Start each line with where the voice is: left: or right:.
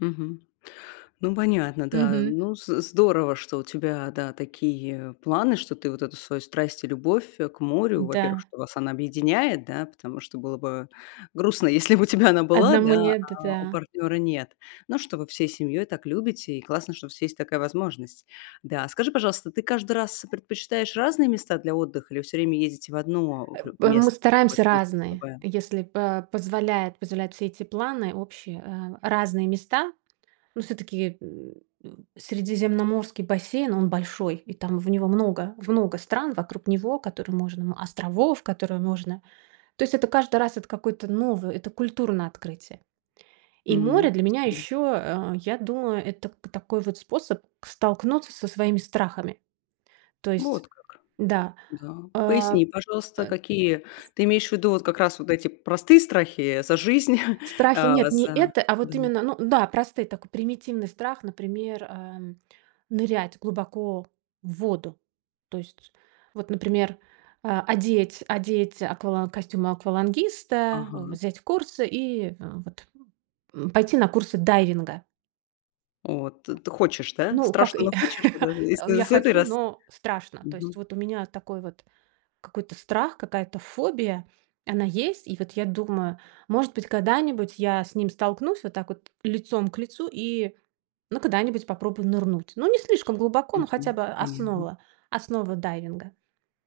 left: Мгм. Ну, понятно, да.
right: Мгм.
left: Ну, з здорово, что у тебя, да, такие планы, что ты вот эту свою страсть и любовь к морю. Во-первых,
right: Да.
left: что вас она объединяет, да, потому что было бы грустно, если бы у тебя она была,
right: Одному
left: да,
right: нет, д
left: а у
right: да.
left: партнёра нет. Ну что, вы всей семьёй так любите, и классно, что у вас есть такая возможность. Да, а скажи, пожалуйста, ты каждый раз предпочитаешь разные места для отдыха или всё время ездите в одно
right: Э,
left: в
right: п Мы
left: место
right: стараемся
left: какое-то, есть
right: разные,
left: особое?
right: если по позволяет позволяют все эти планы общие, э, разные места. Ну, всё-таки, м м, средиземноморский бассейн он большой, и там в него много в много стран вокруг него, которые можно островов, которые можно. То есть это каждый раз это какое-то новое, это культурное открытие. И море
left: М,
right: для
left: с
right: меня
left: м.
right: ещё, э, я думаю, это к такой вот способ к столкнуться со своими страхами. То есть
left: Вот как.
right: да,
left: Да.
right: э,
left: Поясни,
right: э,
left: пожалуйста, какие ты имеешь в виду вот как
right: ц
left: раз вот эти простые страхи, э, за жизнь?
right: С страхи
left: Э,
right: нет, не
left: за,
right: это, а вот
left: мгм.
right: именно, ну да, простой такой примитивный страх, например, э, нырять глубоко в воду. То есть, вот например, а одеть одеть аквалан костюмы аквалангиста,
left: Ага.
right: взять курсы и вот, м, пойти на курсы дайвинга.
left: От, ты хочешь, да?
right: Ну, как,
left: Страшно,
right: э
left: но хочешь? Вот это и с
right: ну, я
left: с этой
right: хочу,
left: рас
right: но страшно. То есть
left: мгм.
right: вот у меня такой вот какой-то страх, какая-то фобия, она есть. И вот я думаю, может быть, когда-нибудь я с ним столкнусь вот так вот лицом к лицу и, ну, когда-нибудь попробую нырнуть. Ну, не слишком глубоко, ну, хотя
left: Мгм.
right: бы
left: Понятно.
right: основа основа дайвинга.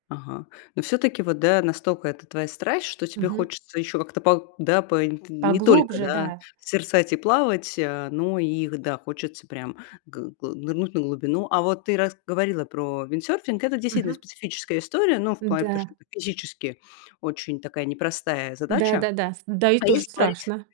left: Ага. Но всё-таки, вот да, настолько это твоя страсть, что тебе
right: Мгм.
left: хочется ещё как-то по да, по инт не только,
right: Поглубже,
left: да,
right: да.
left: созерцать и плавать, э, но и г да, хочется прям гы гы нырнуть на глубину. А вот ты рас говорила про виндсерфинг, это действительно
right: Мгм.
left: специфическая история, ну, в плане, потому
right: Н-да.
left: что это физически очень такая непростая задача.
right: Да-да-да, с да, и
left: А
right: тоже
left: если говорить
right: страшно.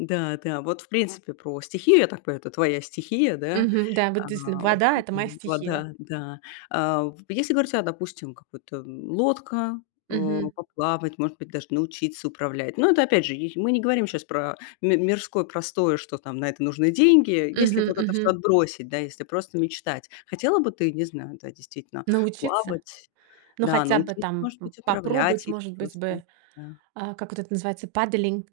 left: да, да, вот, в принципе, про стихию, я так понимаю, это твоя стихия, да,
right: Мгм, да. Вот действительно.
left: эм,
right: Вода- это моя стихия.
left: вода, да. А в если говорить о, допустим, какой-то, м, лодка, а,
right: Мгм.
left: поплавать, может быть, даже научиться управлять. Но это, опять же, й мы не говорим щас про ми мирское простое, что там на это нужны деньги. Если
right: Мгм,
left: вот это всё
right: мгм.
left: отбросить, да, если просто мечтать, хотела бы ты, не знаю, да, действительно,
right: Научиться?
left: плавать?
right: Ну,
left: Да,
right: хотя бы
left: научиться,
right: там
left: может
right: п
left: быть, управлять,
right: попробовать,
left: или
right: может быть
left: просто,
right: бы,
left: да?
right: э, как вот это называется, paddling,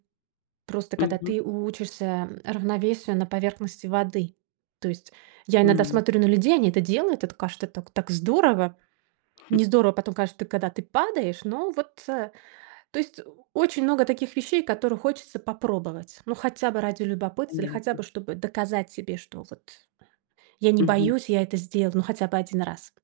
right: просто когда
left: Мгм.
right: ты учишься равновесию на поверхности воды. То есть я иногда
left: М.
right: смотрю на людей, они это делают, это, кажется, так так здорово.
left: Хм.
right: Не здорово потом, каж когда ты падаешь, но вот, э, то есть очень много таких вещей, которые хочется попробовать. Ну, хотя бы ради любопытства или хотя
left: Понятно.
right: бы чтобы доказать себе, что вот я не
left: Мгм.
right: боюсь, я это сделал, ну, хотя бы 1 раз.